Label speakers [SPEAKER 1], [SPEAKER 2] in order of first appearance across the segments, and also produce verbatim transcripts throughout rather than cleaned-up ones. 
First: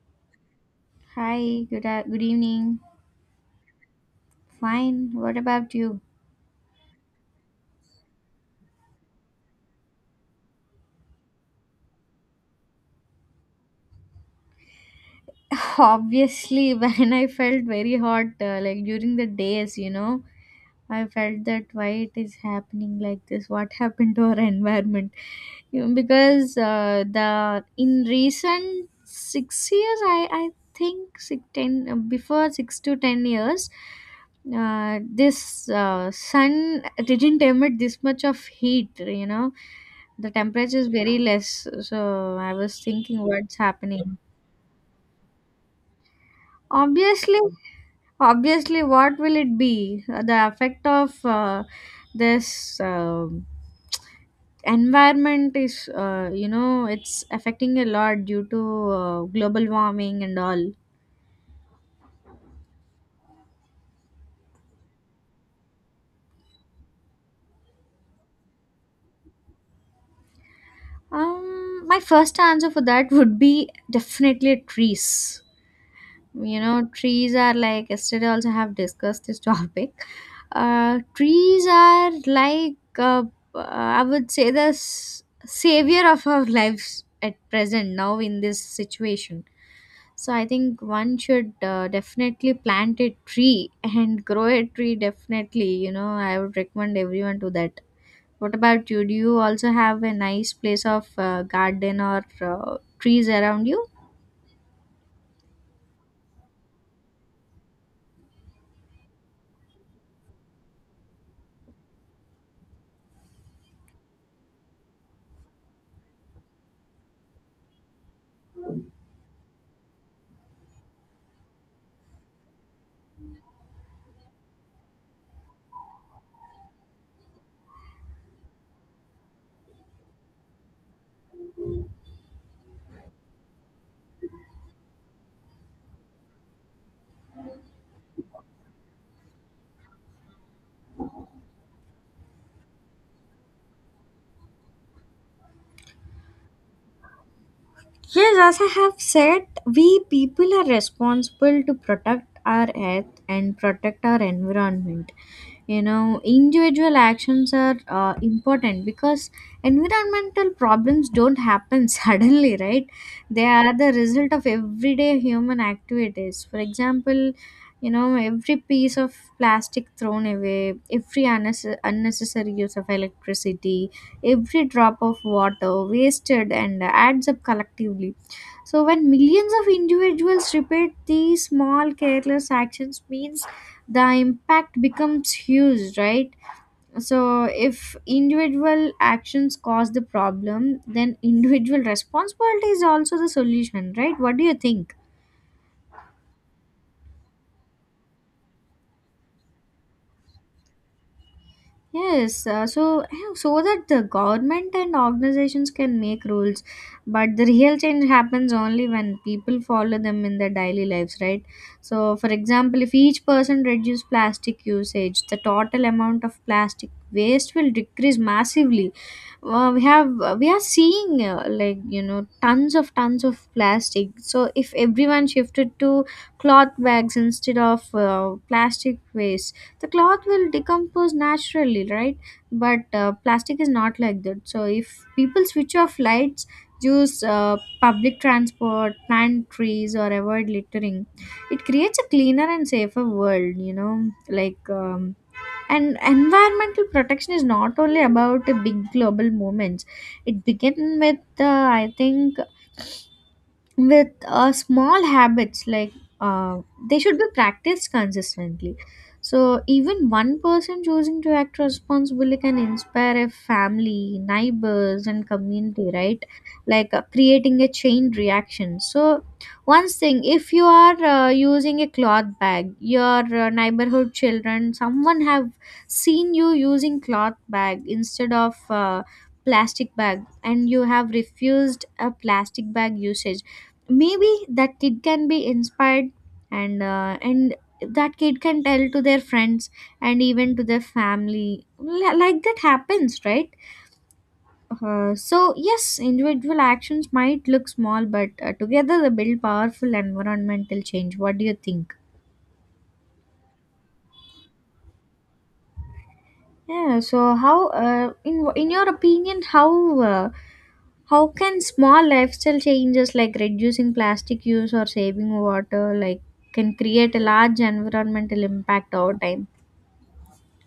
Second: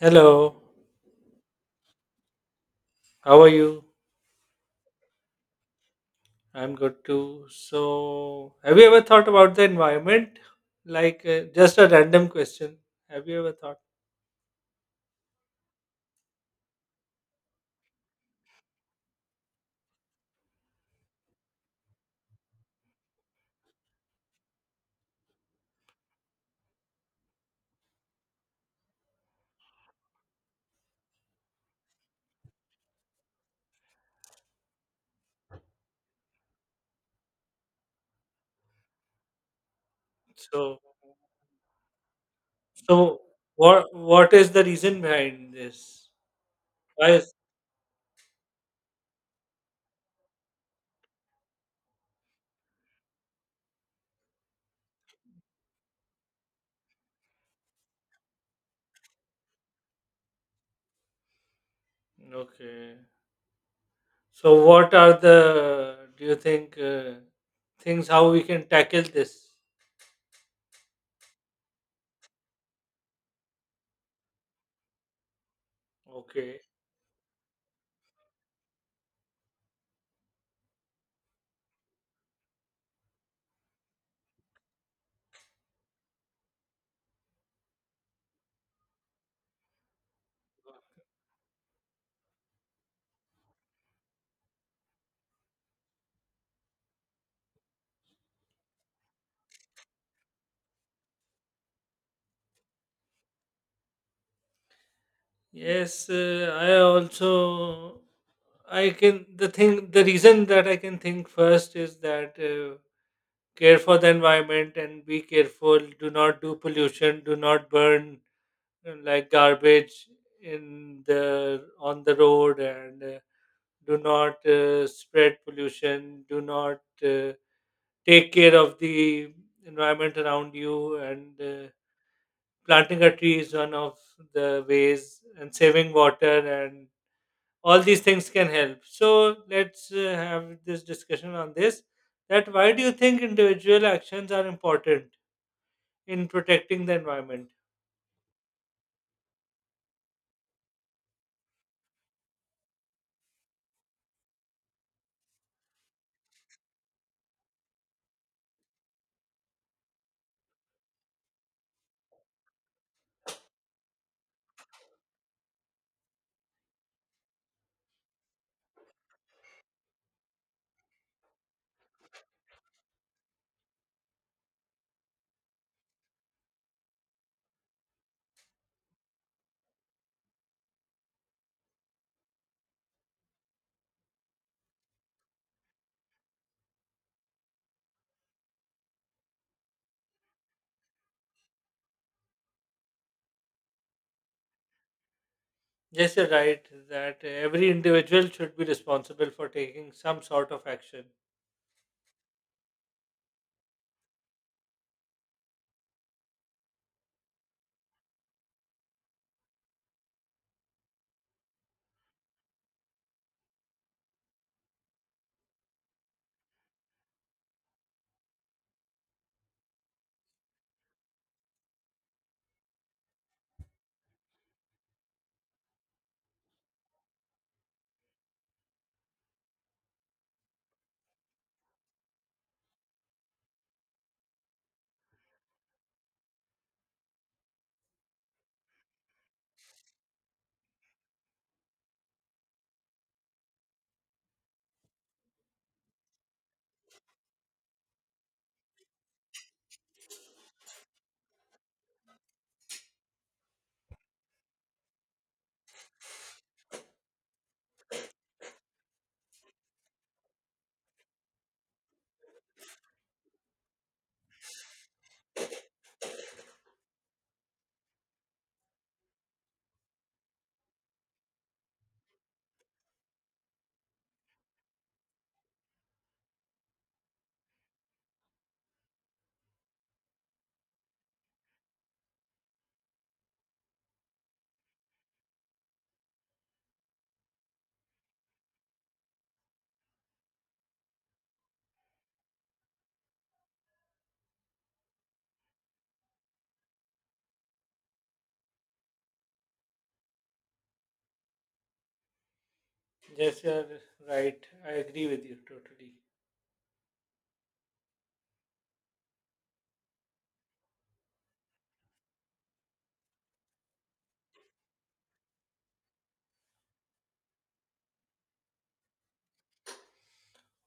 [SPEAKER 1] Hello,
[SPEAKER 2] Hi, good a- good evening.
[SPEAKER 1] how are you?
[SPEAKER 2] Fine. What about you?
[SPEAKER 1] I'm good too. So, have you ever thought about the environment? Like, uh, just a random question. Have you ever thought?
[SPEAKER 2] Obviously, when I felt very hot, uh, like during the days, you know, I felt that why it is happening like this? What happened to our environment? You know, because uh, the in recent six years, I I think six, ten uh, before six to ten years, uh, this uh, sun didn't emit this much of heat. You know, the temperature
[SPEAKER 1] So,
[SPEAKER 2] is very less. So I was
[SPEAKER 1] so
[SPEAKER 2] thinking, what's
[SPEAKER 1] what
[SPEAKER 2] happening?
[SPEAKER 1] what is the reason behind this? Why is
[SPEAKER 2] Obviously, obviously, what will it be? The effect of uh, this. um Environment is uh, you know it's affecting a lot due to uh, global warming and all.
[SPEAKER 1] Okay? So, what are the do you think, uh, things, how we can tackle this?
[SPEAKER 2] Um my first answer for that would be definitely trees. You
[SPEAKER 1] Okay.
[SPEAKER 2] know trees are like yesterday also have discussed this topic. Uh trees are like, uh, I would say the s- savior of our lives at present now in this situation. So I think one should uh, definitely plant a tree and grow a tree definitely, you know I would recommend everyone to that. What about you? Do you also have a nice place of uh, garden or uh, trees around you?
[SPEAKER 1] Yes, uh, I also— I can the thing the reason that I can think first is that. Uh, care for the environment and be careful. Do not do pollution, do not burn, uh, like, garbage in the on the road, and, uh, do not, uh, spread pollution. Do not, uh, take care of the environment around you, and, uh, planting a tree is one of the ways, and saving water, and all these things can help. So let's, uh, have this discussion on this, that why do you think individual actions are important in protecting the environment.
[SPEAKER 2] Yes, as I have said, we people are responsible to protect our earth and protect our environment. You know, individual actions are uh, important because environmental problems don't happen suddenly, right? They are the result of everyday human activities. For example, you know, every piece of plastic thrown away, every unnes- unnecessary use of electricity, every drop of water wasted and adds up collectively. So when millions of individuals repeat these small careless actions means the impact becomes huge, right? So if individual actions cause the problem, then individual responsibility is also the solution, right? What do you think?
[SPEAKER 1] Yes, you're right, that every individual should be responsible for taking some sort of action.
[SPEAKER 2] Yes, uh, so yeah, so that the government and organizations can make rules, but the real change happens only when people follow them in their daily lives, right? So, for example, if each person reduce plastic usage, the total amount of plastic waste will decrease massively. Uh, we have uh, we are seeing, uh, like, you know tons of tons of plastic. So if everyone shifted to cloth bags instead of uh, plastic waste, the cloth will decompose naturally, right? But uh, plastic is not like that. So if people switch off lights, use uh, public transport, plant trees, or avoid littering it creates a cleaner and safer world you know Like, um, and environmental protection is not only about the big global movements. It began with, uh, I think, with uh, small habits, like, uh, they should be practiced consistently. So even one person choosing to act responsibly can inspire a family, neighbors, and community, right? Like, uh, creating a chain reaction. So one thing: if you are uh, using a cloth bag, your uh, neighborhood children, someone have seen you using cloth bag instead of uh, plastic bag, and you have refused a plastic bag usage, maybe that kid can be inspired. And uh, and that kid can tell to their friends and even to their family. Li- like that happens, right? Uh, so yes, individual actions might look small, but uh, together they build powerful environmental change. What do you think?
[SPEAKER 1] Yes, you're right. I agree with you totally.
[SPEAKER 2] Yeah, so how, uh, in in your opinion, how uh, how can small lifestyle changes like reducing plastic use or saving water like can create a large environmental impact over time?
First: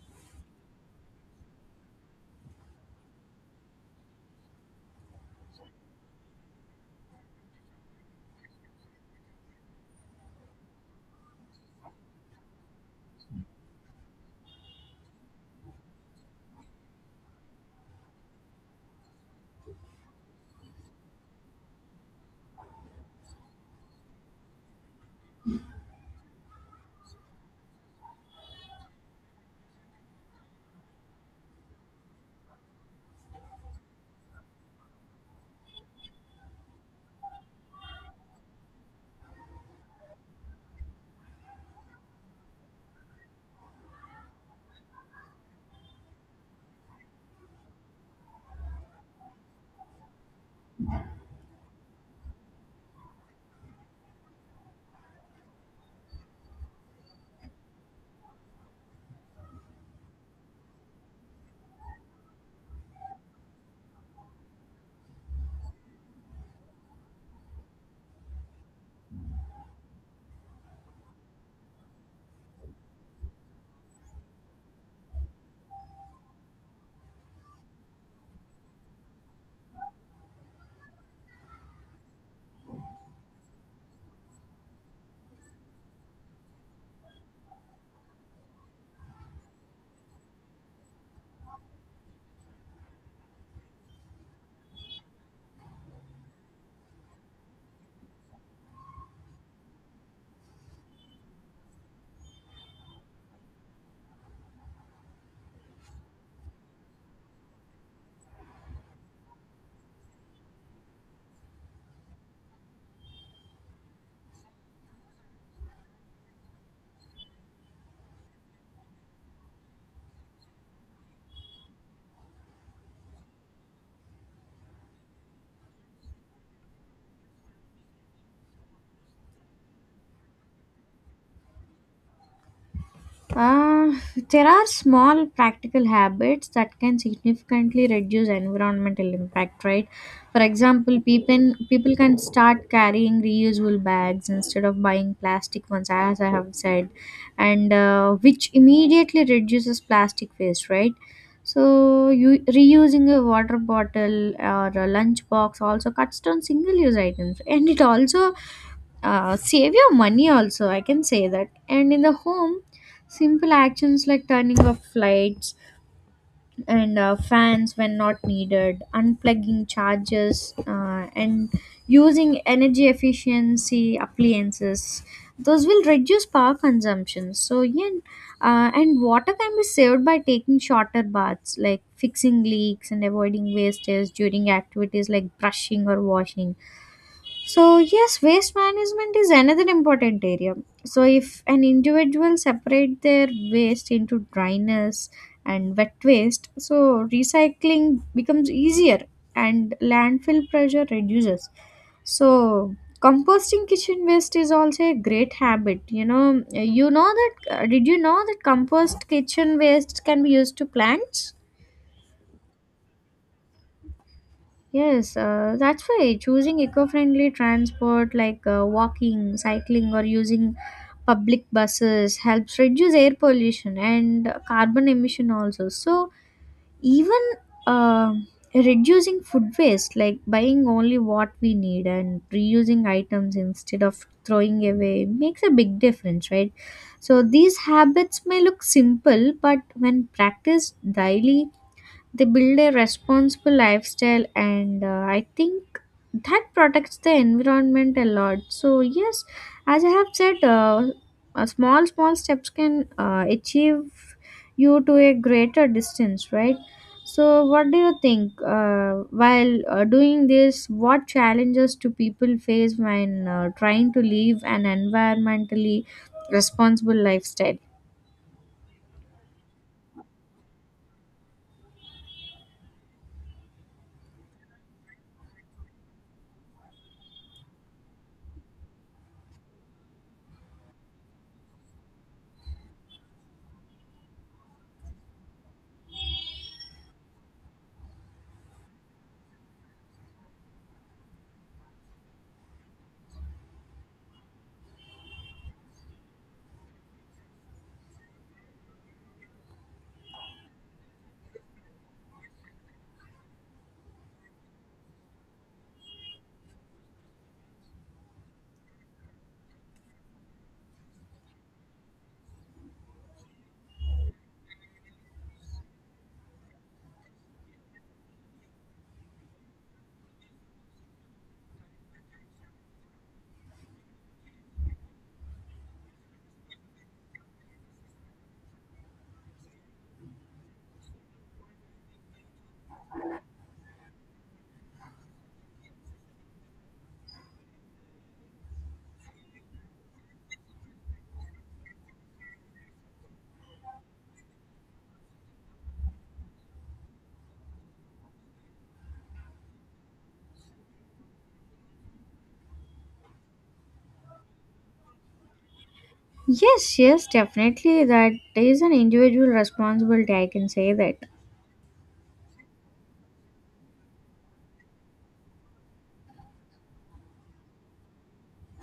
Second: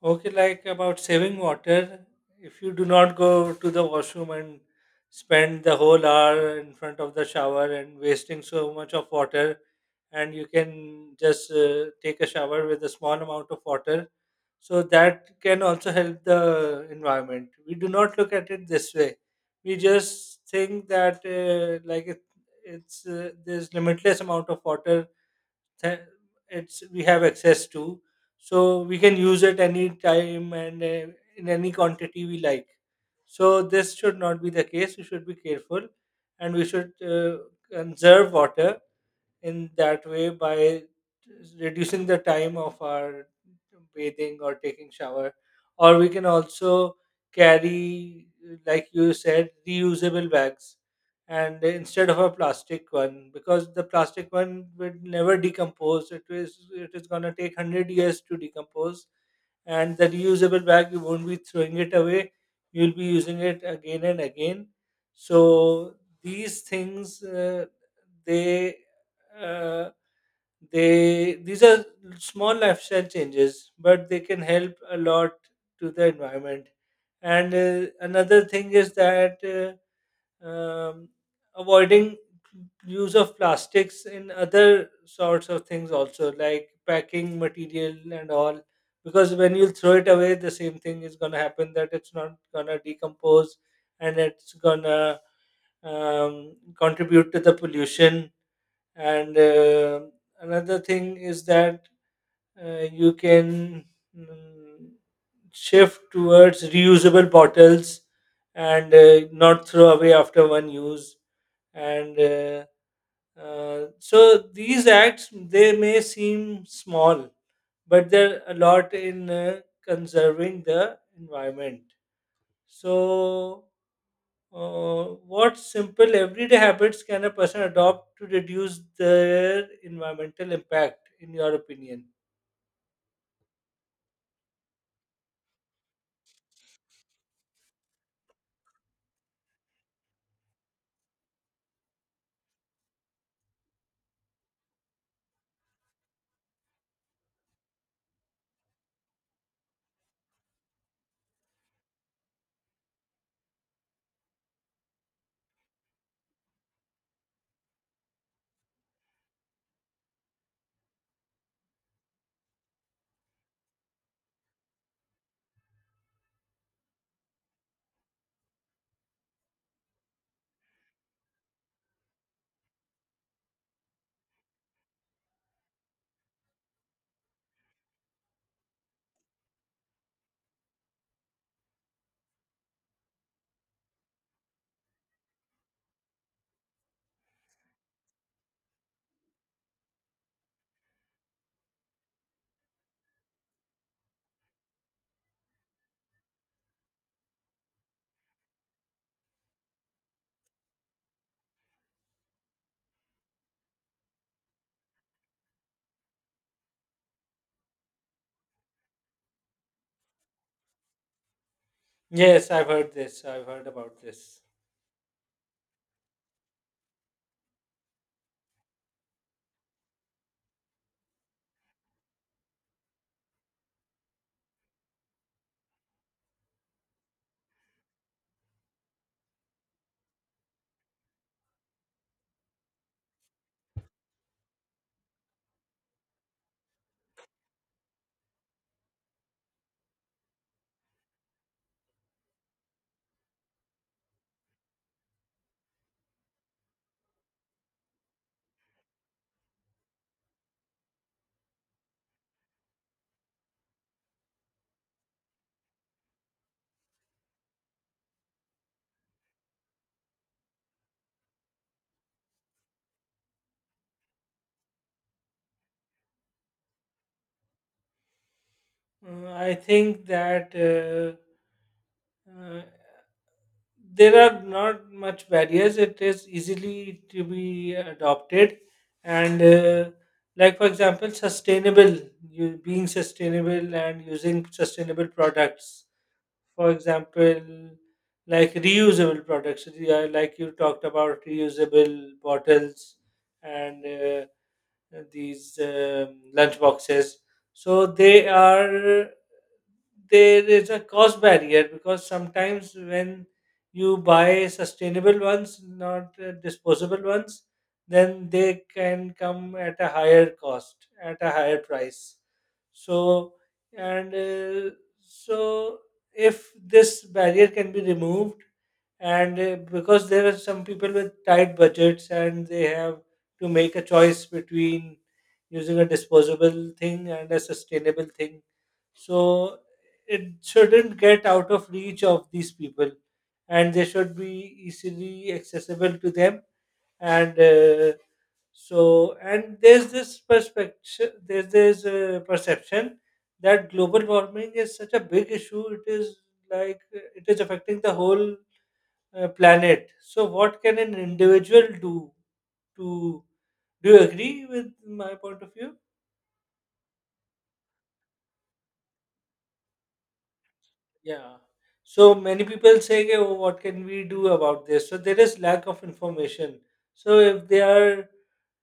[SPEAKER 1] Okay, like about saving water, if you do not go to the washroom and spend the whole hour in front of the shower and wasting so much of water, and you can just, uh, take a shower with a small amount of water, so that can also help the environment. We do not look at it this way. We just think that, uh, like it, it's uh, there's limitless amount of water, th- it's we have access to, so we can use it any time and, uh, in any quantity we like. So this should not be the case. We should be careful, and we should, uh, conserve water in that way, by reducing the time of our bathing or taking shower. Or we can also carry, like you said, reusable bags, and instead of a plastic one, because the plastic one will never decompose. it is it is going to take one hundred years to decompose, and the reusable bag, you won't be throwing it away, you'll be using it again and again. So these things, uh, they, uh, they these are small lifestyle changes, but they can help a lot to the environment. And, uh, another thing is that, uh, um, avoiding use of plastics in other sorts of things also, like packing material and all, because when you throw it away, the same thing is going to happen, that it's not going to decompose, and it's going to, um, contribute to the pollution. And, uh, another thing is that, uh, you can, mm, shift towards reusable bottles, and, uh, not throw away after one use. And, uh, uh, so these acts, they may seem small, but they're a lot in, uh, conserving the environment. So, uh, what simple everyday habits can a person adopt to reduce their environmental impact, in your opinion?
[SPEAKER 2] Uh, there are small practical habits that can significantly reduce environmental impact, right? For example, people people can start carrying reusable bags instead of buying plastic ones, as I have said, and uh, which immediately reduces plastic waste, right? So, you, reusing a water bottle or a lunch box also cuts down single-use items, and it also uh, save your money also, I can say that. And in the home, simple actions like turning off lights and uh, fans when not needed, unplugging chargers, uh, and using energy efficiency appliances, those will reduce power consumption. So yeah, uh, and water can be saved by taking shorter baths, like fixing leaks and avoiding wastage during activities like brushing or washing. So, yes, waste management is another important area. So, if an individual separate their waste into dryness and wet waste, so recycling becomes easier and landfill pressure reduces. So, composting kitchen waste is also a great habit. You know, you know that. Uh, did you know that compost kitchen waste can be used to plants?
[SPEAKER 1] Yes, I've heard this. I've heard about this.
[SPEAKER 2] Yes, uh, that's why choosing eco-friendly transport like, uh, walking, cycling, or using public buses helps reduce air pollution and carbon emission also. So even uh, reducing food waste, like buying only what we need and reusing items instead of throwing away, makes a big difference, right? So these habits may look simple, but when practiced daily, they build a responsible lifestyle, and uh, I think that protects the environment a lot. So, yes, as I have said, uh, uh, small, small steps can uh, achieve you to a greater distance, right? So, what do you think? Uh, while uh, doing this, what challenges do people face when uh, trying to live an environmentally responsible lifestyle?
[SPEAKER 1] Uh, I think that, uh, uh, there are not much barriers. It is easily to be adopted. And, uh, like, for example, sustainable you being sustainable and using sustainable products, for example, like reusable products. Yeah, like you talked about reusable bottles, and, uh, these, um, lunch boxes, so they are there is a cost barrier, because sometimes when you buy sustainable ones, not, uh, disposable ones, then they can come at a higher cost, at a higher price. So, and, uh, so if this barrier can be removed, and, uh, because there are some people with tight budgets, and they have to make a choice between using a disposable thing and a sustainable thing, so it shouldn't get out of reach of these people, and they should be easily accessible to them. And, uh, so, and there's this perspective— there's this uh, perception, that global warming is such a big issue. It is, like, uh, it is affecting the whole, uh, planet. So, what can an individual do to? Do you agree with my point of view?
[SPEAKER 2] Yes, yes, definitely. That is an individual responsibility, I can say that.
[SPEAKER 1] Yeah. So many people say, "Ki," "Oh, what can we do about this?" So there is lack of information. So if they are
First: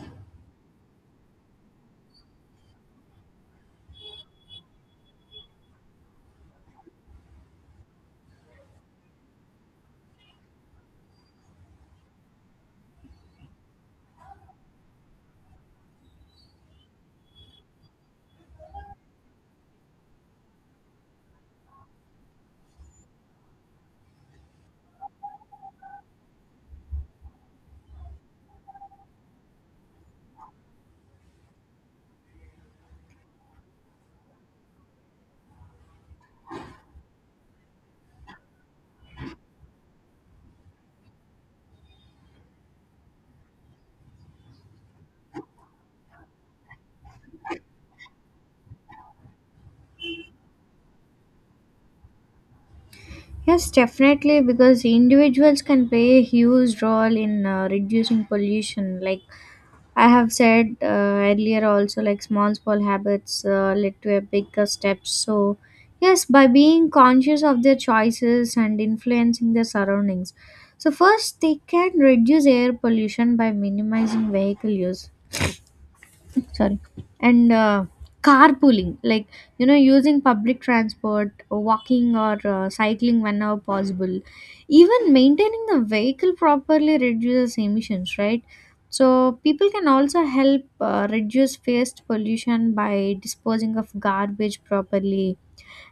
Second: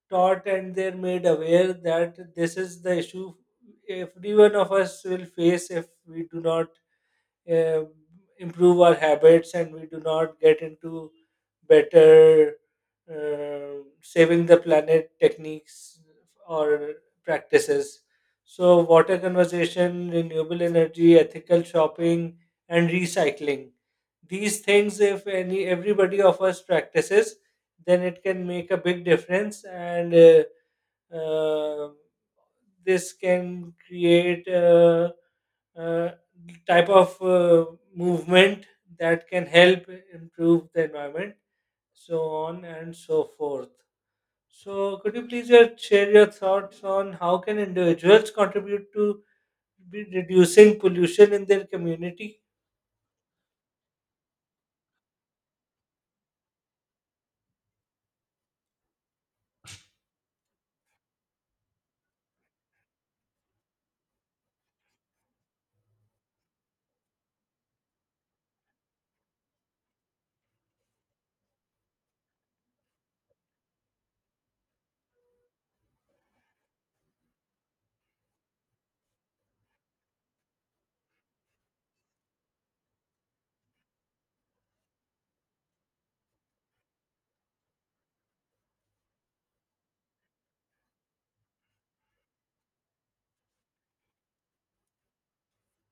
[SPEAKER 1] taught, and they're made aware that this is the issue every one of us will face if we do not, uh, improve our habits, and we do not get into better, uh, saving the planet techniques or practices. So, water conservation, renewable energy, ethical shopping, and recycling. These things, if any, everybody of us practices, then it can make a big difference. And, uh, um this can create a, uh type of, uh, movement that can help improve the environment, so on and so forth. So, could you please, uh, share your thoughts on how can individuals contribute to be reducing pollution in their community?
[SPEAKER 2] Yes, definitely, because individuals can play a huge role in uh, reducing pollution. Like I have said, uh, earlier, also, like small, small habits uh, lead to a bigger step. So, yes, by being conscious of their choices and influencing their surroundings. So, first, they can reduce air pollution by minimizing vehicle use, sorry, and uh, carpooling, like, you know using public transport, walking, or uh, cycling whenever possible. Even maintaining the vehicle properly reduces emissions, right? So people can also help uh, reduce waste pollution by disposing of garbage properly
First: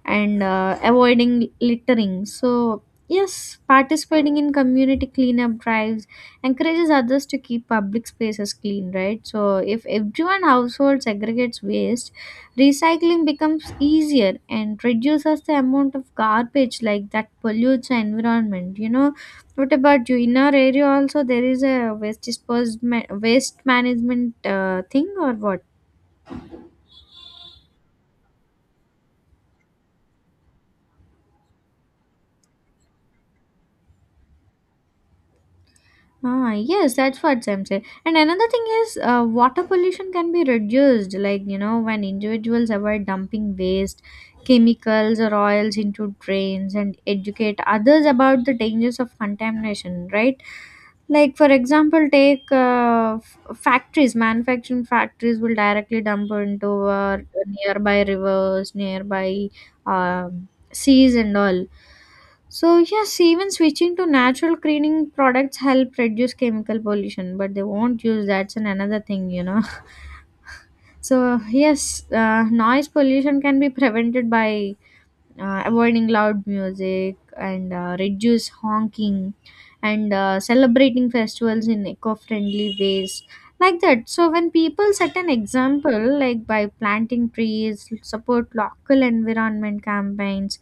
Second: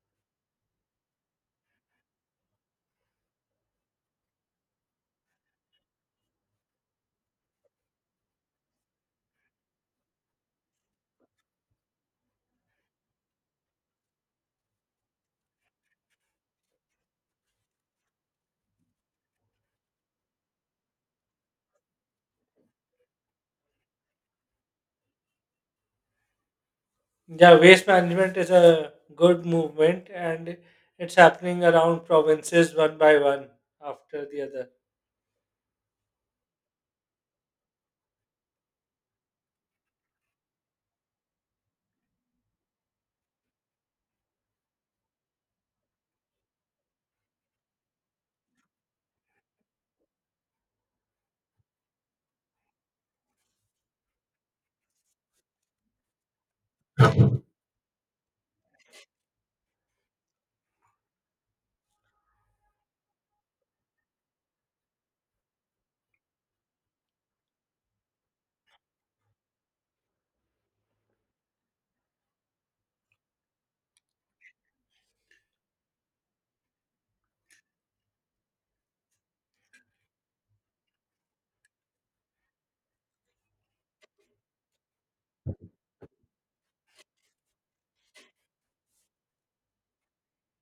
[SPEAKER 2] and uh, avoiding littering. So, yes, participating in community cleanup drives encourages others to keep public spaces clean, right? So, if everyone household segregates waste, recycling becomes easier and reduces the amount of garbage like that pollutes the environment. You know, what about you? In our area, also there is a waste disposal, waste management uh, thing, or what?
[SPEAKER 1] Yeah, waste management is a good movement, and it's happening around provinces one by one after the other.
[SPEAKER 2] Ah, yes, that's what Sam said. And another thing is, uh, water pollution can be reduced, like, you know, when individuals avoid dumping waste, chemicals, or oils into drains and educate others about the dangers of contamination, right? Like, for example, take uh, f- factories, manufacturing factories will directly dump into uh, nearby rivers, nearby um seas and all. So yes, even switching to natural cleaning products help reduce chemical pollution, but they won't use, that's an another thing you know So yes, uh, noise pollution can be prevented by uh, avoiding loud music and uh, reduce honking and uh, celebrating festivals in eco-friendly ways, like that. So when people set an example, like by planting trees, support local environment campaigns,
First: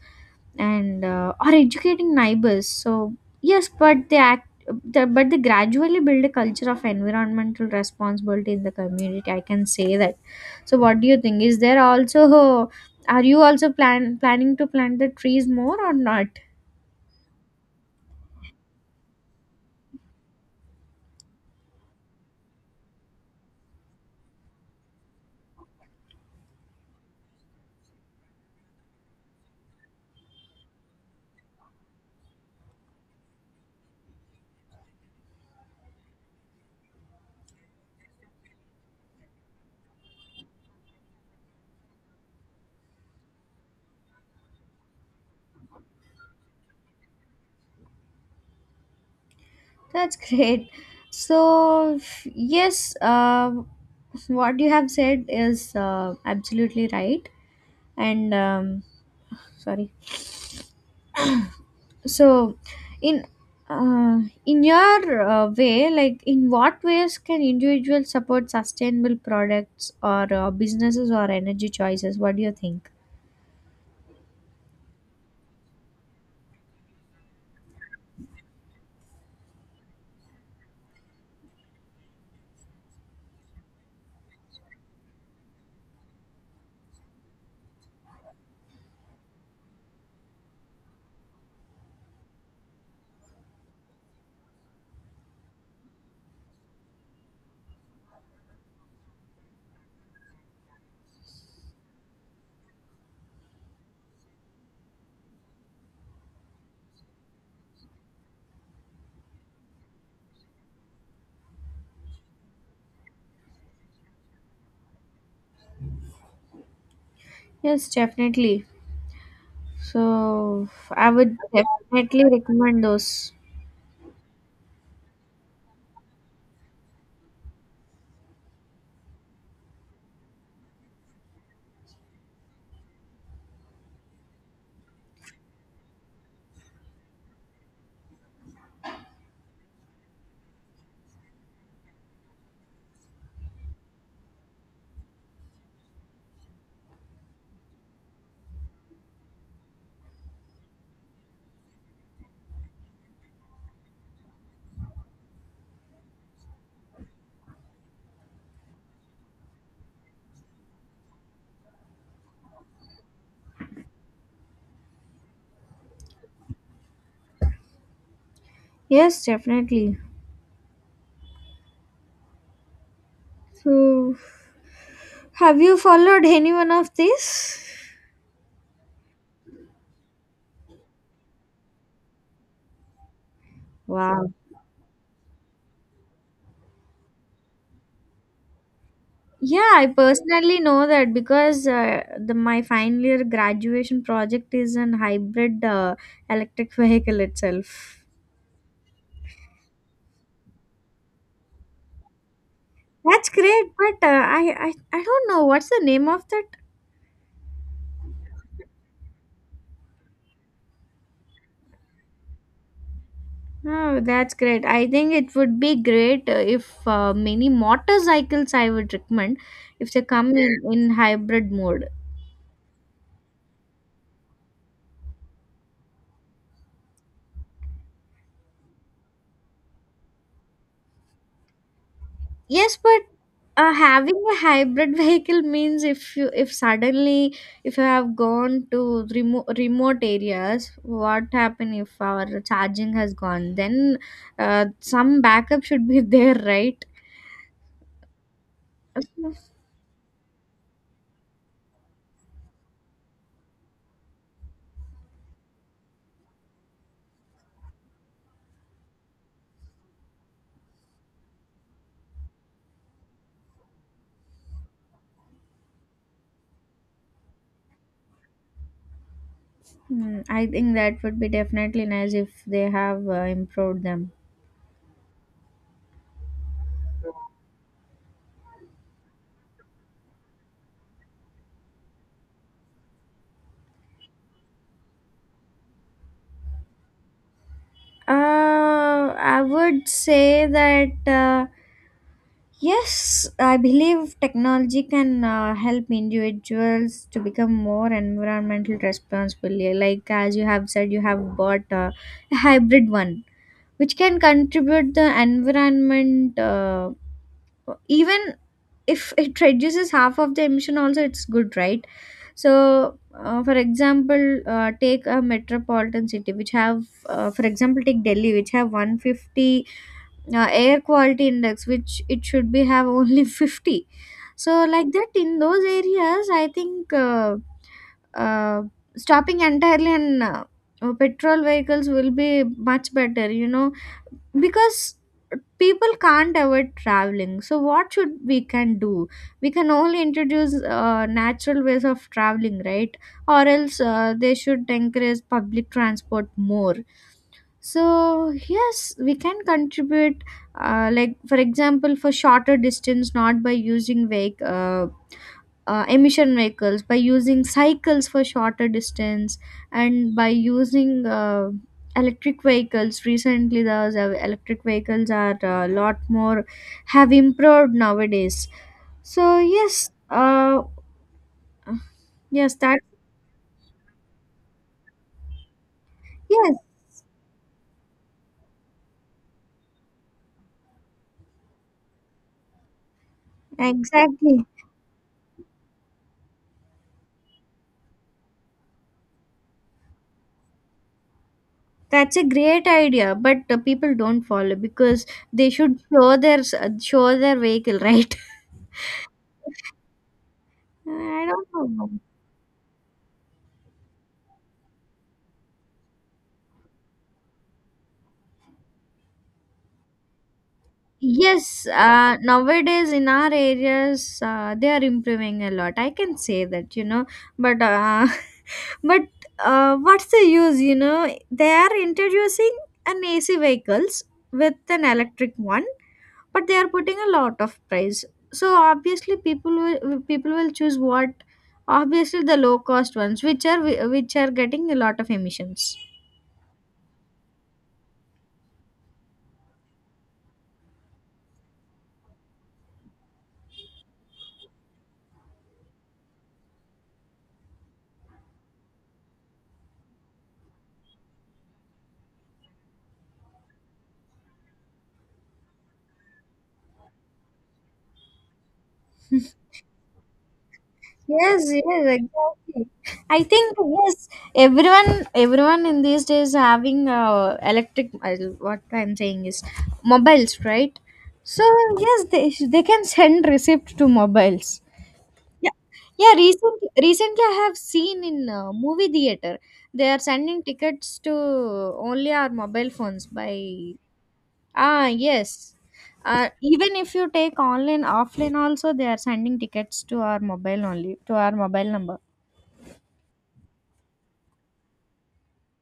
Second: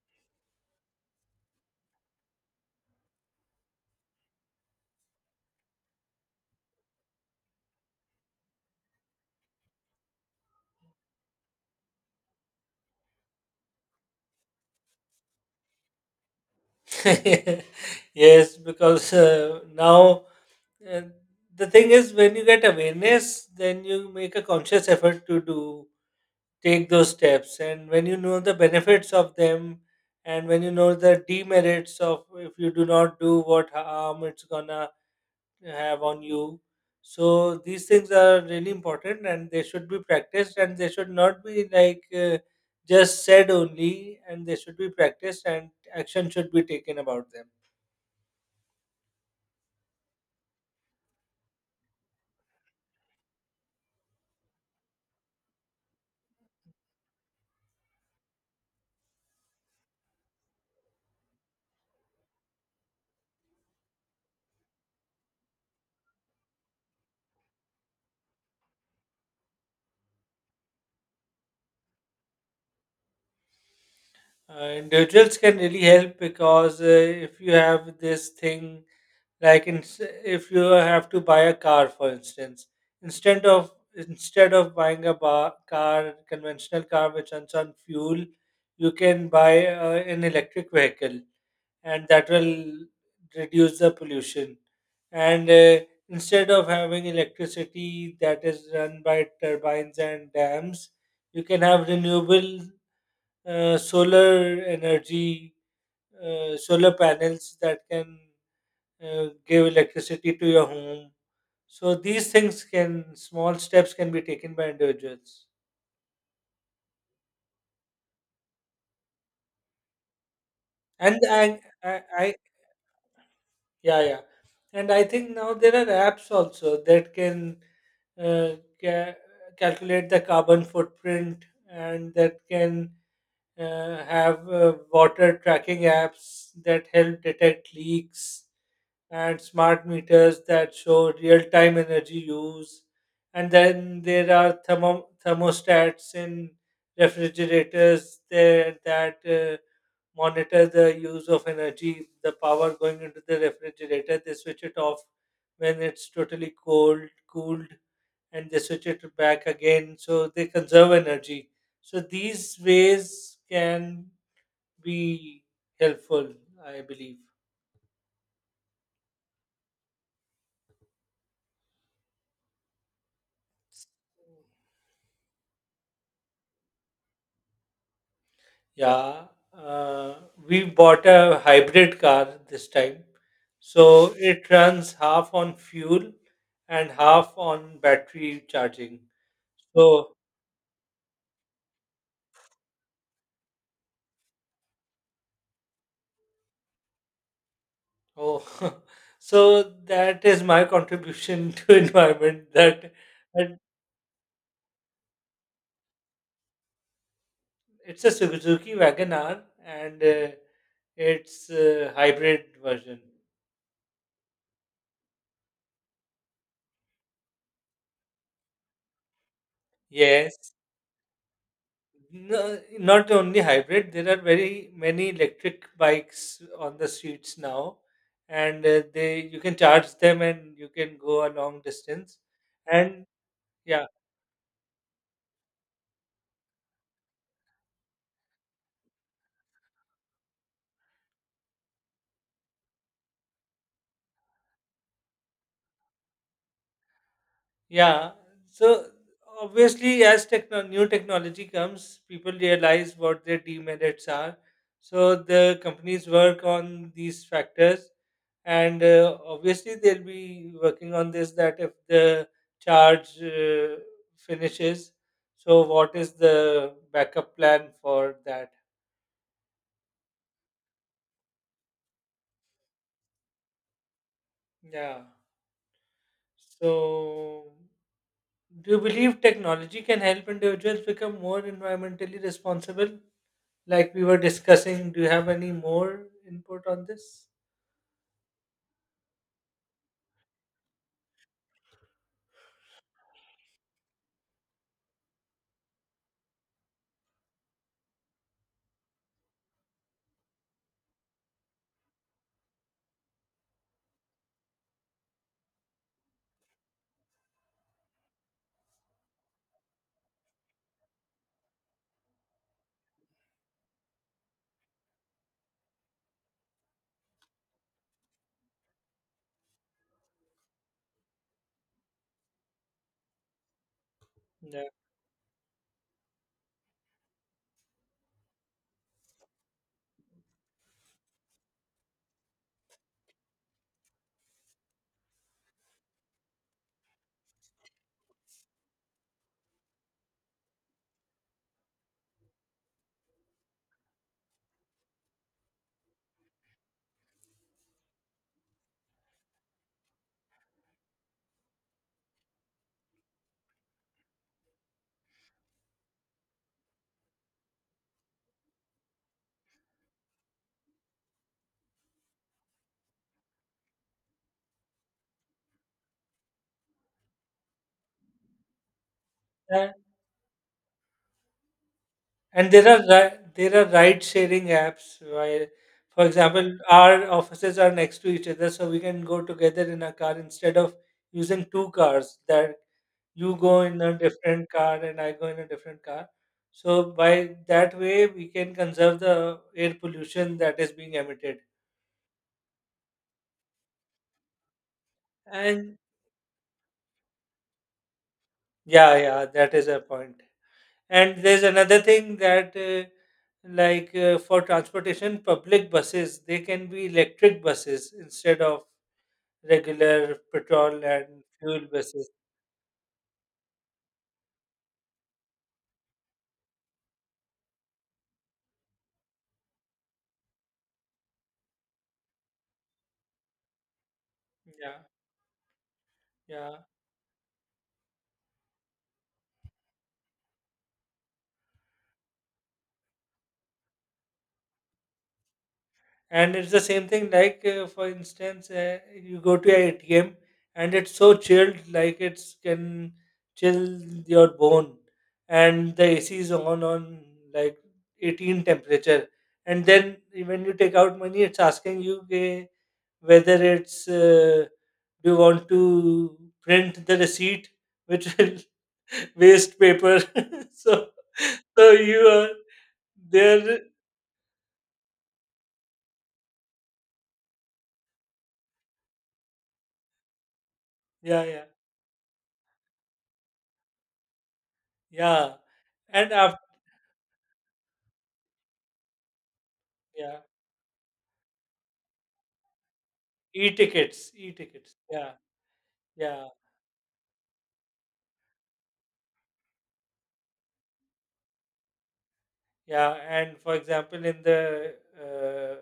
[SPEAKER 2] and uh, or educating neighbors, so yes, but they act the, but they gradually build a culture of environmental responsibility in the community, I can say that. So what do you think? Is there also, are you also plan planning to plant the trees more or not?
[SPEAKER 1] Yes, because, uh, now, uh, the thing is, when you get awareness, then you make a conscious effort to do— take those steps, and when you know the benefits of them, and when you know the demerits of, if you do not do, what harm it's gonna have on you. So these things are really important, and they should be practiced, and they should not be like, uh, just said only, and they should be practiced, and action should be taken about them.
[SPEAKER 2] That's great. So f- yes, uh, what you have said is uh, absolutely right. And um, sorry. So in uh, in your uh, way, like in what ways can individuals support sustainable products or uh, businesses or energy choices? What do you think?
[SPEAKER 1] Uh, individuals can really help, because, uh, if you have this thing, like, in, if you have to buy a car, for instance, instead of instead of buying a bar, car, conventional car which runs on fuel, you can buy, uh, an electric vehicle, and that will reduce the pollution. And, uh, instead of having electricity that is run by turbines and dams, you can have renewable, uh, solar energy, uh, solar panels that can, uh, give electricity to your home. So these things can small steps can be taken by individuals.
[SPEAKER 2] Yes, definitely. So I
[SPEAKER 1] And
[SPEAKER 2] would
[SPEAKER 1] I, I,
[SPEAKER 2] definitely
[SPEAKER 1] I
[SPEAKER 2] recommend those.
[SPEAKER 1] yeah, yeah. And I think now there are apps also, that can, uh, ca- calculate the carbon footprint, and that can, uh, have, uh, water tracking apps that help detect leaks, and smart meters that show real time energy use. And then there are thermo- thermostats in refrigerators there, that, uh, monitor the use of energy, the power going into the refrigerator. They switch it off when it's totally cold, cooled, and they switch it back again. So they conserve energy. So these ways can be helpful, I believe.
[SPEAKER 2] Yes, definitely. So, have you followed any one of these?
[SPEAKER 1] Yeah, uh, we bought a hybrid car this time. So
[SPEAKER 2] Wow.
[SPEAKER 1] it runs half on fuel and half on battery charging.
[SPEAKER 2] Yeah, I
[SPEAKER 1] So,
[SPEAKER 2] personally know that because uh, the my final year graduation project is an hybrid uh, electric vehicle itself.
[SPEAKER 1] oh, so that is my contribution to environment, that
[SPEAKER 2] That's
[SPEAKER 1] that
[SPEAKER 2] great, but uh, I, I I don't know what's the name of that.
[SPEAKER 1] it's a Suzuki Wagon R, and, uh, it's a hybrid version.
[SPEAKER 2] Oh, that's great. I think it would be great uh, if uh, many motorcycles, I would recommend if they come in,
[SPEAKER 1] Yes.
[SPEAKER 2] in hybrid mode.
[SPEAKER 1] No, not only hybrid. There are very many electric bikes on the streets now, and, uh, they you can charge them, and you can go a long distance.
[SPEAKER 2] Yes, but
[SPEAKER 1] And
[SPEAKER 2] uh,
[SPEAKER 1] yeah,
[SPEAKER 2] having a hybrid vehicle means if you if suddenly if you have gone to remote remote areas, what happen if our charging has gone? Then uh, some backup should be there, right?
[SPEAKER 1] yeah. So
[SPEAKER 2] Hmm,
[SPEAKER 1] obviously, as techno- new technology comes, people realize what their demerits are. So the companies work on these factors, and, uh, obviously they'll be working on this. That if the charge, uh, finishes, so what is the backup plan for that?
[SPEAKER 2] I think that would be definitely nice if they have uh, improved them.
[SPEAKER 1] Yeah. So, do you believe technology can help individuals become more environmentally responsible? Like we were discussing, do you have any more input on this?
[SPEAKER 2] Uh, I would say that. Uh, Yes, I believe technology can uh, help individuals to become more environmental responsible. Like as you have said, you have bought uh, a hybrid one, which can contribute the environment. Uh, even if it reduces half of the emission, also it's good, right? So, uh, for example, uh, take a metropolitan city which have, uh, for example, take Delhi, which have one hundred fifty uh, air quality index which it should be have only fifty. So
[SPEAKER 1] Yeah.
[SPEAKER 2] like that, in those areas I think uh, uh, stopping entirely on uh, uh, petrol vehicles will be much better you know because people can't avoid traveling, so what should we can do, we can only introduce uh, natural ways of traveling, right? Or else uh, they should encourage public transport more. So yes, we can contribute, uh, like for example for shorter distance, not by using vehic- uh, uh, emission vehicles, by using cycles for shorter distance, and by using uh, electric vehicles. Recently those uh, electric vehicles are a lot more, have improved nowadays. So
[SPEAKER 1] and,
[SPEAKER 2] yes uh,
[SPEAKER 1] and
[SPEAKER 2] yes
[SPEAKER 1] there
[SPEAKER 2] that,
[SPEAKER 1] are ri- there are ride sharing apps where, for example,
[SPEAKER 2] yes
[SPEAKER 1] our offices are next to each other, so we can go together in a car instead of using two cars, that you go in a
[SPEAKER 2] exactly.
[SPEAKER 1] different car and I go in a different car. So by that way, we can conserve the air pollution that is being emitted.
[SPEAKER 2] That's a great idea, but uh, people don't follow because they
[SPEAKER 1] And
[SPEAKER 2] should show their s- show their vehicle, right?
[SPEAKER 1] yeah, yeah, that is a point. And
[SPEAKER 2] I
[SPEAKER 1] there's
[SPEAKER 2] don't
[SPEAKER 1] another
[SPEAKER 2] know.
[SPEAKER 1] thing, that, uh, like, uh, for transportation, public buses, they can be electric buses instead of regular petrol and fuel
[SPEAKER 2] Yes,
[SPEAKER 1] buses.
[SPEAKER 2] uh, nowadays in our areas, uh, they are improving a lot. I can say that, you know, but uh, but uh, what's the use? You know, they are introducing an A C vehicles with
[SPEAKER 1] Yeah,
[SPEAKER 2] an electric one, but they
[SPEAKER 1] yeah.
[SPEAKER 2] are putting a lot of price, so obviously people will people will choose what, obviously the low cost ones, which are, which are getting a lot of emissions.
[SPEAKER 1] And it's the same thing. Like, uh, for instance, uh, you go to a ATM, and it's so chilled, like, it's can chill your bone, and the A C is on on like eighteen temperature, and then when you take out money, it's asking you, "Okay, whether it's, uh, do you want to print the receipt," which will waste paper. so
[SPEAKER 2] Yes, yes,
[SPEAKER 1] so you are
[SPEAKER 2] exactly. I think
[SPEAKER 1] there.
[SPEAKER 2] yes, everyone, everyone in these days having uh, electric. Uh, what I'm saying is mobiles, right?
[SPEAKER 1] Yeah,
[SPEAKER 2] So
[SPEAKER 1] yeah,
[SPEAKER 2] yes, they they can send receipt to mobiles.
[SPEAKER 1] yeah.
[SPEAKER 2] Yeah, yeah.
[SPEAKER 1] And after—
[SPEAKER 2] Recently, recently I have seen in uh, movie theater they are
[SPEAKER 1] yeah.
[SPEAKER 2] sending tickets to only our mobile phones by,
[SPEAKER 1] E-tickets. E-tickets
[SPEAKER 2] ah
[SPEAKER 1] yeah.
[SPEAKER 2] yes.
[SPEAKER 1] Yeah.
[SPEAKER 2] Uh, even if you take online offline also, they are sending tickets to our mobile, only to our mobile number.
[SPEAKER 1] yeah and for example, in the uh,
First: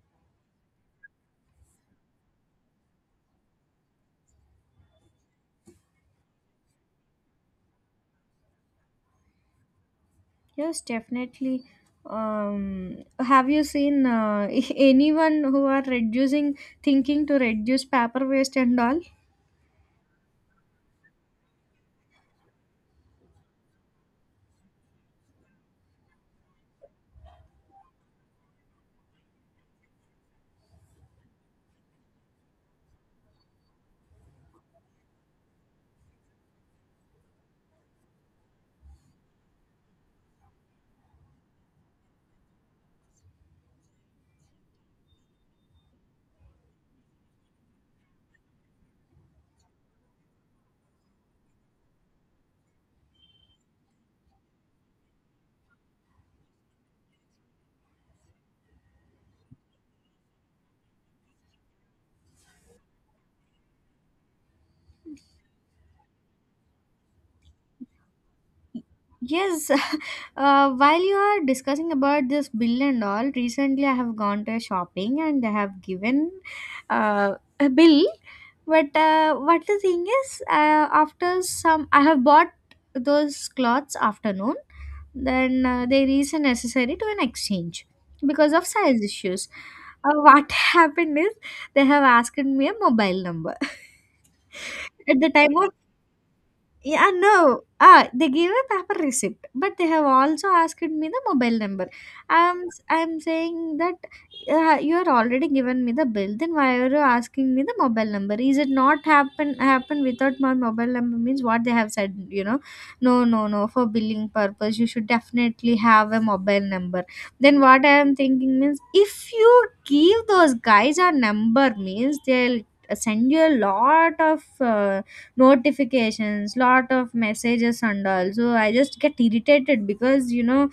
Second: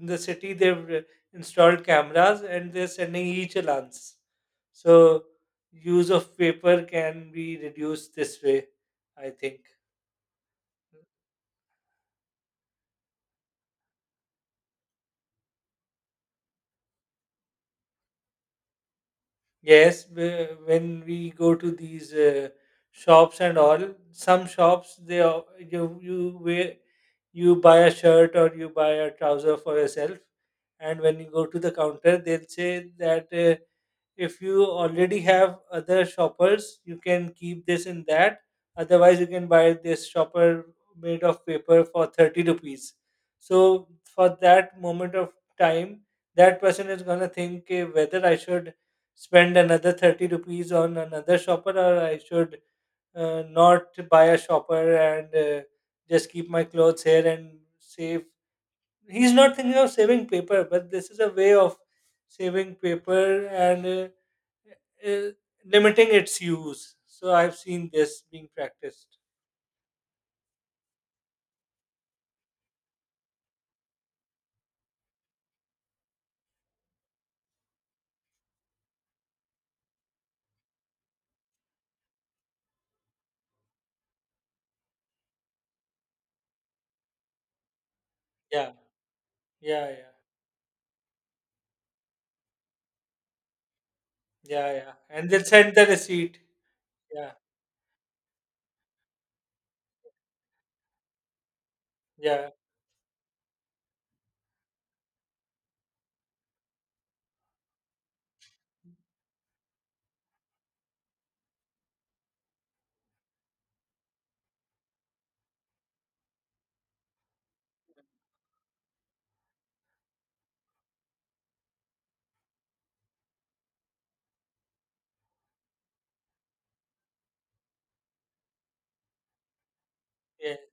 [SPEAKER 1] in the city, they've, uh, installed cameras, and they're sending e-challans, so use of paper can be reduced this way, I think.
[SPEAKER 2] Yes, definitely. Um, have you seen
[SPEAKER 1] Yes, whe- when we go to these, uh, shops and all, some shops, they are- you you wear, you buy a shirt, or you buy a trouser for yourself, and when you go to the counter, they'll say that. Uh, if you already have other shoppers, you can keep this in that. Otherwise, you can buy this shopper made of paper for thirty rupees. So, for that moment of time, that person is going to think, "Ki, whether I should spend another thirty rupees on another shopper, or I should, uh, not buy a shopper, and, uh, just keep my clothes here and save." He's not thinking of saving paper, but this is a way of saving paper, and, uh, uh, limiting its use. So I've seen this being practiced.
[SPEAKER 2] yes, uh, while you are discussing about this bill and all, recently I have gone to a shopping and they have given uh, a bill. But uh, what the thing is, uh, after some, I have bought those clothes afternoon. Then uh, there is a necessary to an exchange because of
[SPEAKER 1] Yeah,
[SPEAKER 2] size issues.
[SPEAKER 1] yeah, yeah,
[SPEAKER 2] Uh, what happened is they have asked me a mobile number.
[SPEAKER 1] yeah, yeah.
[SPEAKER 2] At the
[SPEAKER 1] And they'll
[SPEAKER 2] time of,
[SPEAKER 1] send the receipt.
[SPEAKER 2] yeah,
[SPEAKER 1] Yeah,
[SPEAKER 2] no. Ah, they gave a paper receipt, but they have also asked me the mobile number.
[SPEAKER 1] yeah,
[SPEAKER 2] I'm I'm saying that uh, you are already given me the bill. Then why are you asking me the mobile number? Is it not happen happen without my mobile number? Means what they have said, you know? No, no, no. For billing purpose, you should definitely have a mobile number. Then what I am thinking means, if you give those guys a number means, they'll send you a lot of uh, notifications, lot of messages and all, so I just get irritated because you
[SPEAKER 1] yeah.
[SPEAKER 2] know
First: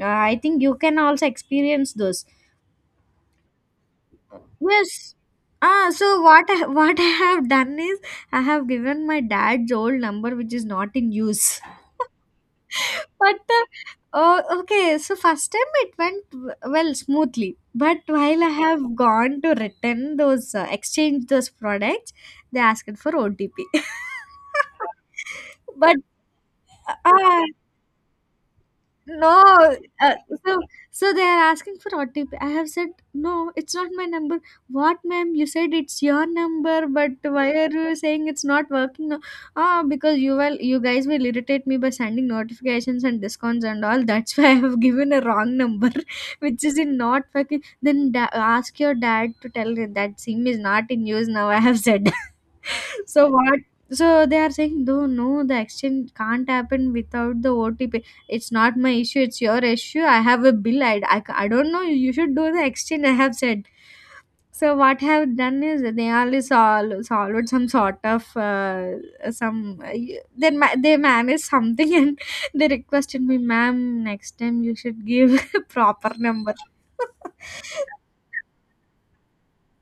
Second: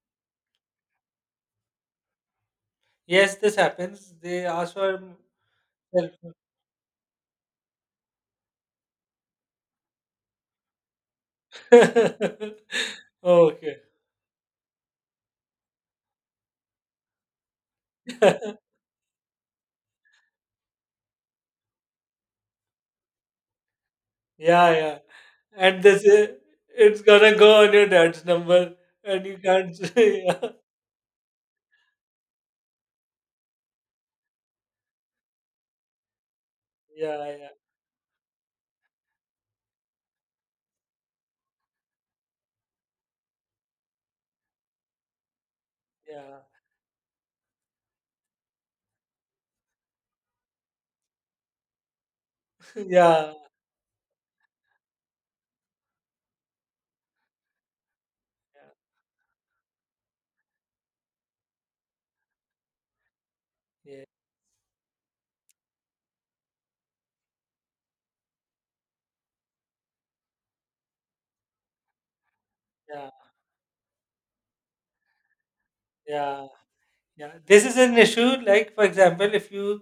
[SPEAKER 2] uh, I think you can also experience those.
[SPEAKER 1] Yes, this happens. They ask for
[SPEAKER 2] Yes,
[SPEAKER 1] m-
[SPEAKER 2] ah so
[SPEAKER 1] help.
[SPEAKER 2] what I, what I have done is, I have given my dad's old number, which is not in use. But uh,
[SPEAKER 1] Okay.
[SPEAKER 2] oh, okay, so first time it went w- well smoothly, but while I have gone to return those uh, exchange those products, they asked for OTP.
[SPEAKER 1] Yeah, yeah. And
[SPEAKER 2] But
[SPEAKER 1] this is, it's gonna
[SPEAKER 2] uh,
[SPEAKER 1] go on your dad's number, and you
[SPEAKER 2] no,
[SPEAKER 1] can't.
[SPEAKER 2] uh,
[SPEAKER 1] Yeah,
[SPEAKER 2] so so they are asking for O T P. I have said no, it's not my number. What, ma'am? You said it's your number, but
[SPEAKER 1] yeah,
[SPEAKER 2] why
[SPEAKER 1] yeah,
[SPEAKER 2] are you saying it's not working now?" Ah, because you will, you guys will irritate me by sending notifications and discounts and all. That's why I have given a wrong number, which is in not fucking. Then da- ask your dad to tell him that SIM is not in use now. I have said. So
[SPEAKER 1] yeah. Yeah,
[SPEAKER 2] what? So they are saying, no, no, the exchange can't happen without the O T P. It's not my issue. It's your issue. I have a bill. I, I, I don't know. You should do the exchange. I have said.
[SPEAKER 1] yeah,
[SPEAKER 2] So what I have done is, they only solved, solved some sort of uh, some uh, they ma- they managed something, and they
[SPEAKER 1] yeah,
[SPEAKER 2] requested me, ma'am, next time you should give proper
[SPEAKER 1] yeah.
[SPEAKER 2] number.
[SPEAKER 1] Yeah, this is an issue. Like, for example, if you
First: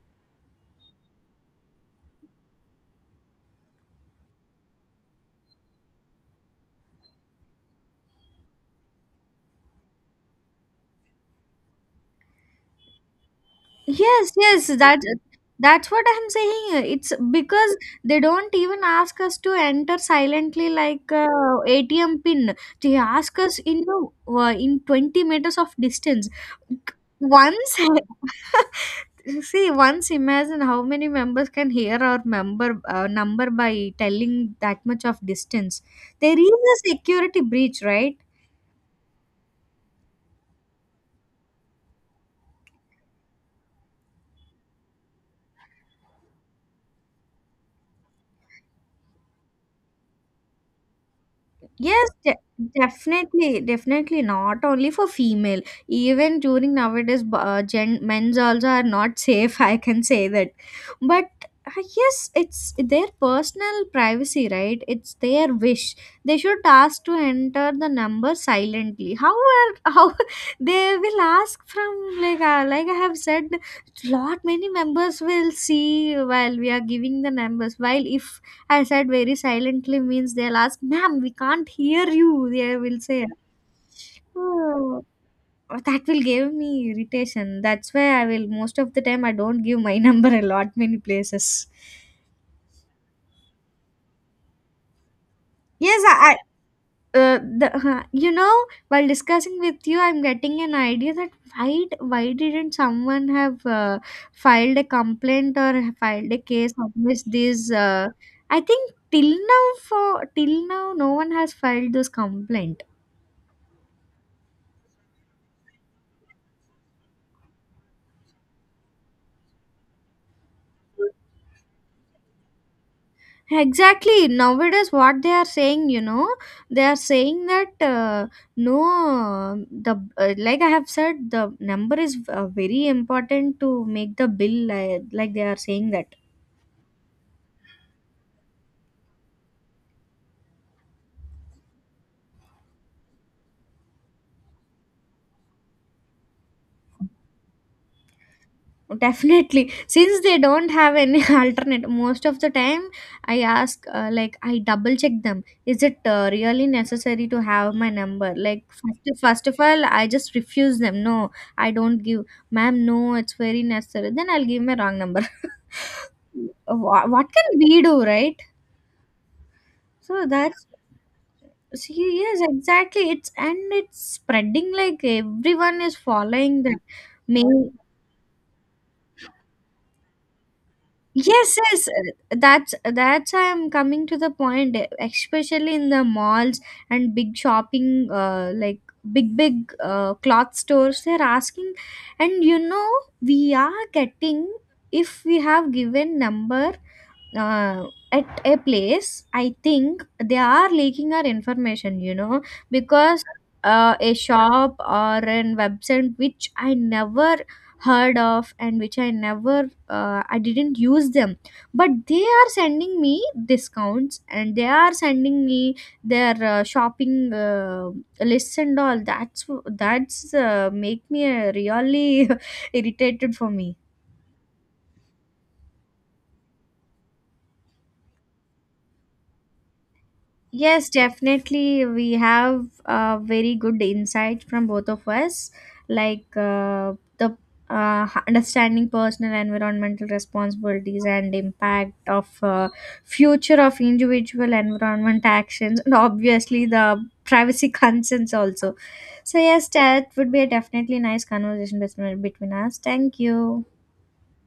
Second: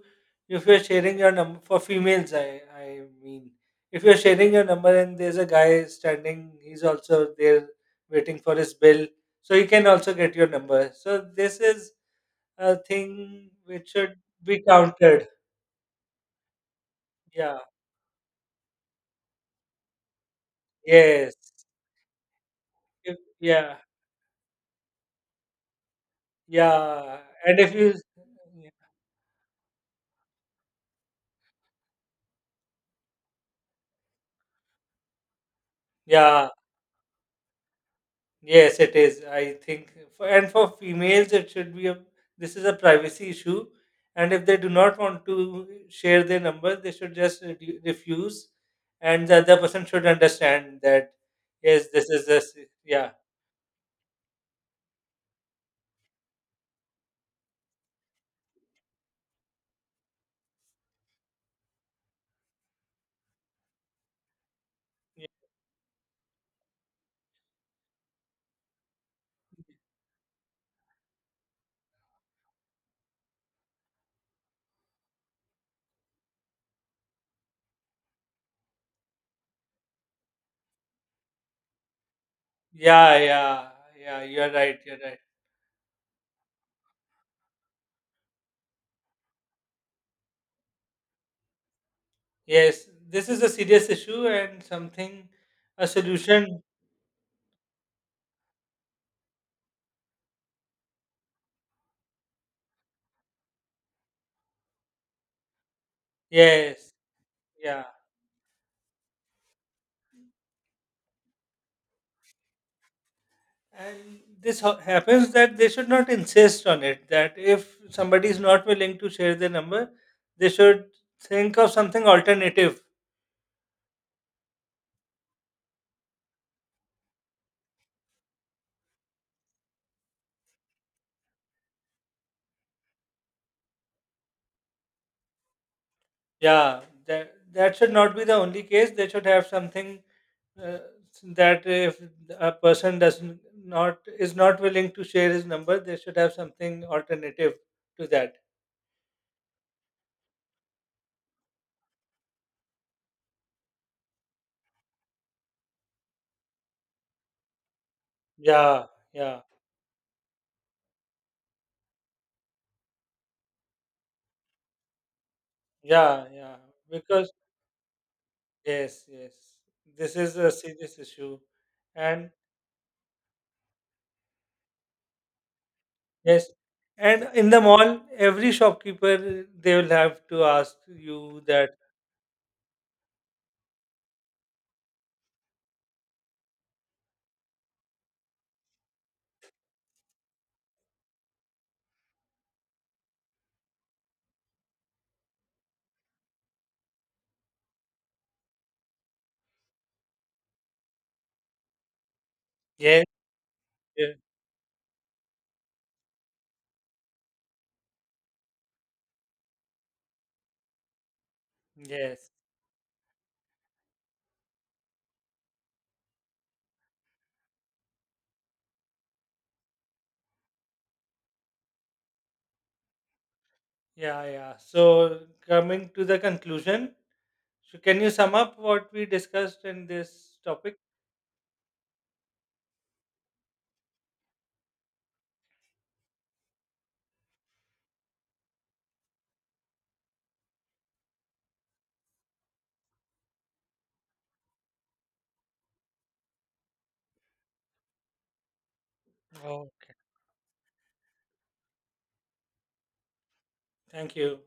[SPEAKER 1] if you're sharing your number for females, I I mean, if you're sharing your number, and there's a guy standing, he's also there waiting for his bill, so he can also get your number. So this is a thing which should
[SPEAKER 2] Yes,
[SPEAKER 1] be
[SPEAKER 2] yes, that
[SPEAKER 1] countered.
[SPEAKER 2] that's what I'm saying. It's
[SPEAKER 1] Yeah.
[SPEAKER 2] because they don't even ask us to enter silently, like
[SPEAKER 1] Yes.
[SPEAKER 2] uh, A T M pin. They
[SPEAKER 1] If,
[SPEAKER 2] ask us
[SPEAKER 1] Yeah.
[SPEAKER 2] in uh, in twenty meters of distance.
[SPEAKER 1] Yeah. And if
[SPEAKER 2] Once
[SPEAKER 1] you,
[SPEAKER 2] see, once imagine how many members can hear our member uh, number by telling that much of distance. There
[SPEAKER 1] yeah.
[SPEAKER 2] is a security breach, right?
[SPEAKER 1] Yes, it is. I think, for, and for females, it should be a. This is a privacy issue, and if they do not want to share their number, they should just, re- refuse, and the other person should understand that. Yes,
[SPEAKER 2] Yes,
[SPEAKER 1] this is
[SPEAKER 2] de
[SPEAKER 1] this. Yeah,
[SPEAKER 2] definitely, definitely not only for female. Even during nowadays, b- uh, gen men's also are not safe. I can say that, but I guess it's their personal privacy, right? It's their wish. They should ask to enter the number silently. How are how they will ask from like uh, like I have said, lot many members will see while we are giving the numbers. While if I said very silently means, they'll ask, "Ma'am, we can't hear you." They will
[SPEAKER 1] yeah,
[SPEAKER 2] say,
[SPEAKER 1] yeah, yeah. You're right. You're right.
[SPEAKER 2] oh, that will give me irritation. That's why I will, most of the time I don't give my number a lot many places.
[SPEAKER 1] Yes, this is a serious issue, and something a
[SPEAKER 2] Yes, i I-
[SPEAKER 1] solution.
[SPEAKER 2] uh, the, huh, you know, while discussing with you I'm getting an idea that why why didn't someone have uh, filed a complaint or have filed a case
[SPEAKER 1] Yes,
[SPEAKER 2] against these
[SPEAKER 1] yeah.
[SPEAKER 2] uh, I think till now, for till now no one has filed this complaint.
[SPEAKER 1] And this ho- happens, that they should not insist on it. That if somebody is not willing to share their number, they should think of something alternative.
[SPEAKER 2] Exactly. Nowadays, what they are saying, you know, they are saying that uh, no, the uh, like I have said, the number is uh, very important to make the bill. Uh, like they are saying that.
[SPEAKER 1] Yeah, that that should not be the only case. They should have something, uh, that if a person does, n- not is not willing to share his number, they should have something alternative to that.
[SPEAKER 2] Definitely. Since they don't have any alternate, most of the time I ask, uh, like, I double check them. Is it uh, really necessary to have my number? Like,
[SPEAKER 1] Yeah,
[SPEAKER 2] first,
[SPEAKER 1] yeah,
[SPEAKER 2] first of all, I just refuse them. No, I don't give, ma'am, no, it's very necessary. Then I'll give my wrong number.
[SPEAKER 1] yeah, yeah.
[SPEAKER 2] Wha- what
[SPEAKER 1] Because
[SPEAKER 2] can we do, right?
[SPEAKER 1] yes, yes, this
[SPEAKER 2] So
[SPEAKER 1] is a
[SPEAKER 2] that's,
[SPEAKER 1] serious issue,
[SPEAKER 2] see,
[SPEAKER 1] and
[SPEAKER 2] yes, exactly. It's, and it's spreading, like everyone is
[SPEAKER 1] yes.
[SPEAKER 2] following that.
[SPEAKER 1] And
[SPEAKER 2] May,
[SPEAKER 1] in the mall, every shopkeeper, they will have to ask you
[SPEAKER 2] yes,
[SPEAKER 1] that.
[SPEAKER 2] yes, uh, that's that's I'm coming to the point, e- especially in the malls and big shopping, uh, like big big uh, cloth stores. They're asking, and you know, we are getting, if we have given number uh, at a place, I think they are leaking our information, you know,
[SPEAKER 1] Yes.
[SPEAKER 2] because uh, a
[SPEAKER 1] Yeah.
[SPEAKER 2] shop or an website which I never heard of and which I never uh, I didn't use them, but they
[SPEAKER 1] Yes.
[SPEAKER 2] are sending me discounts and they are sending me their uh, shopping uh, lists and all. that's that's uh, make me uh, really irritated for me.
[SPEAKER 1] Yeah. Yeah. So coming to the conclusion, so can you sum up what we discussed in this topic?
[SPEAKER 2] Yes, definitely. We have a very good insight from both of us, like uh, the uh, understanding personal environmental responsibilities and impact of uh, future of individual environment actions, and obviously the privacy concerns also. So yes,
[SPEAKER 1] Oh,
[SPEAKER 2] that would be a definitely nice conversation between between us. Thank you.
[SPEAKER 1] thank you.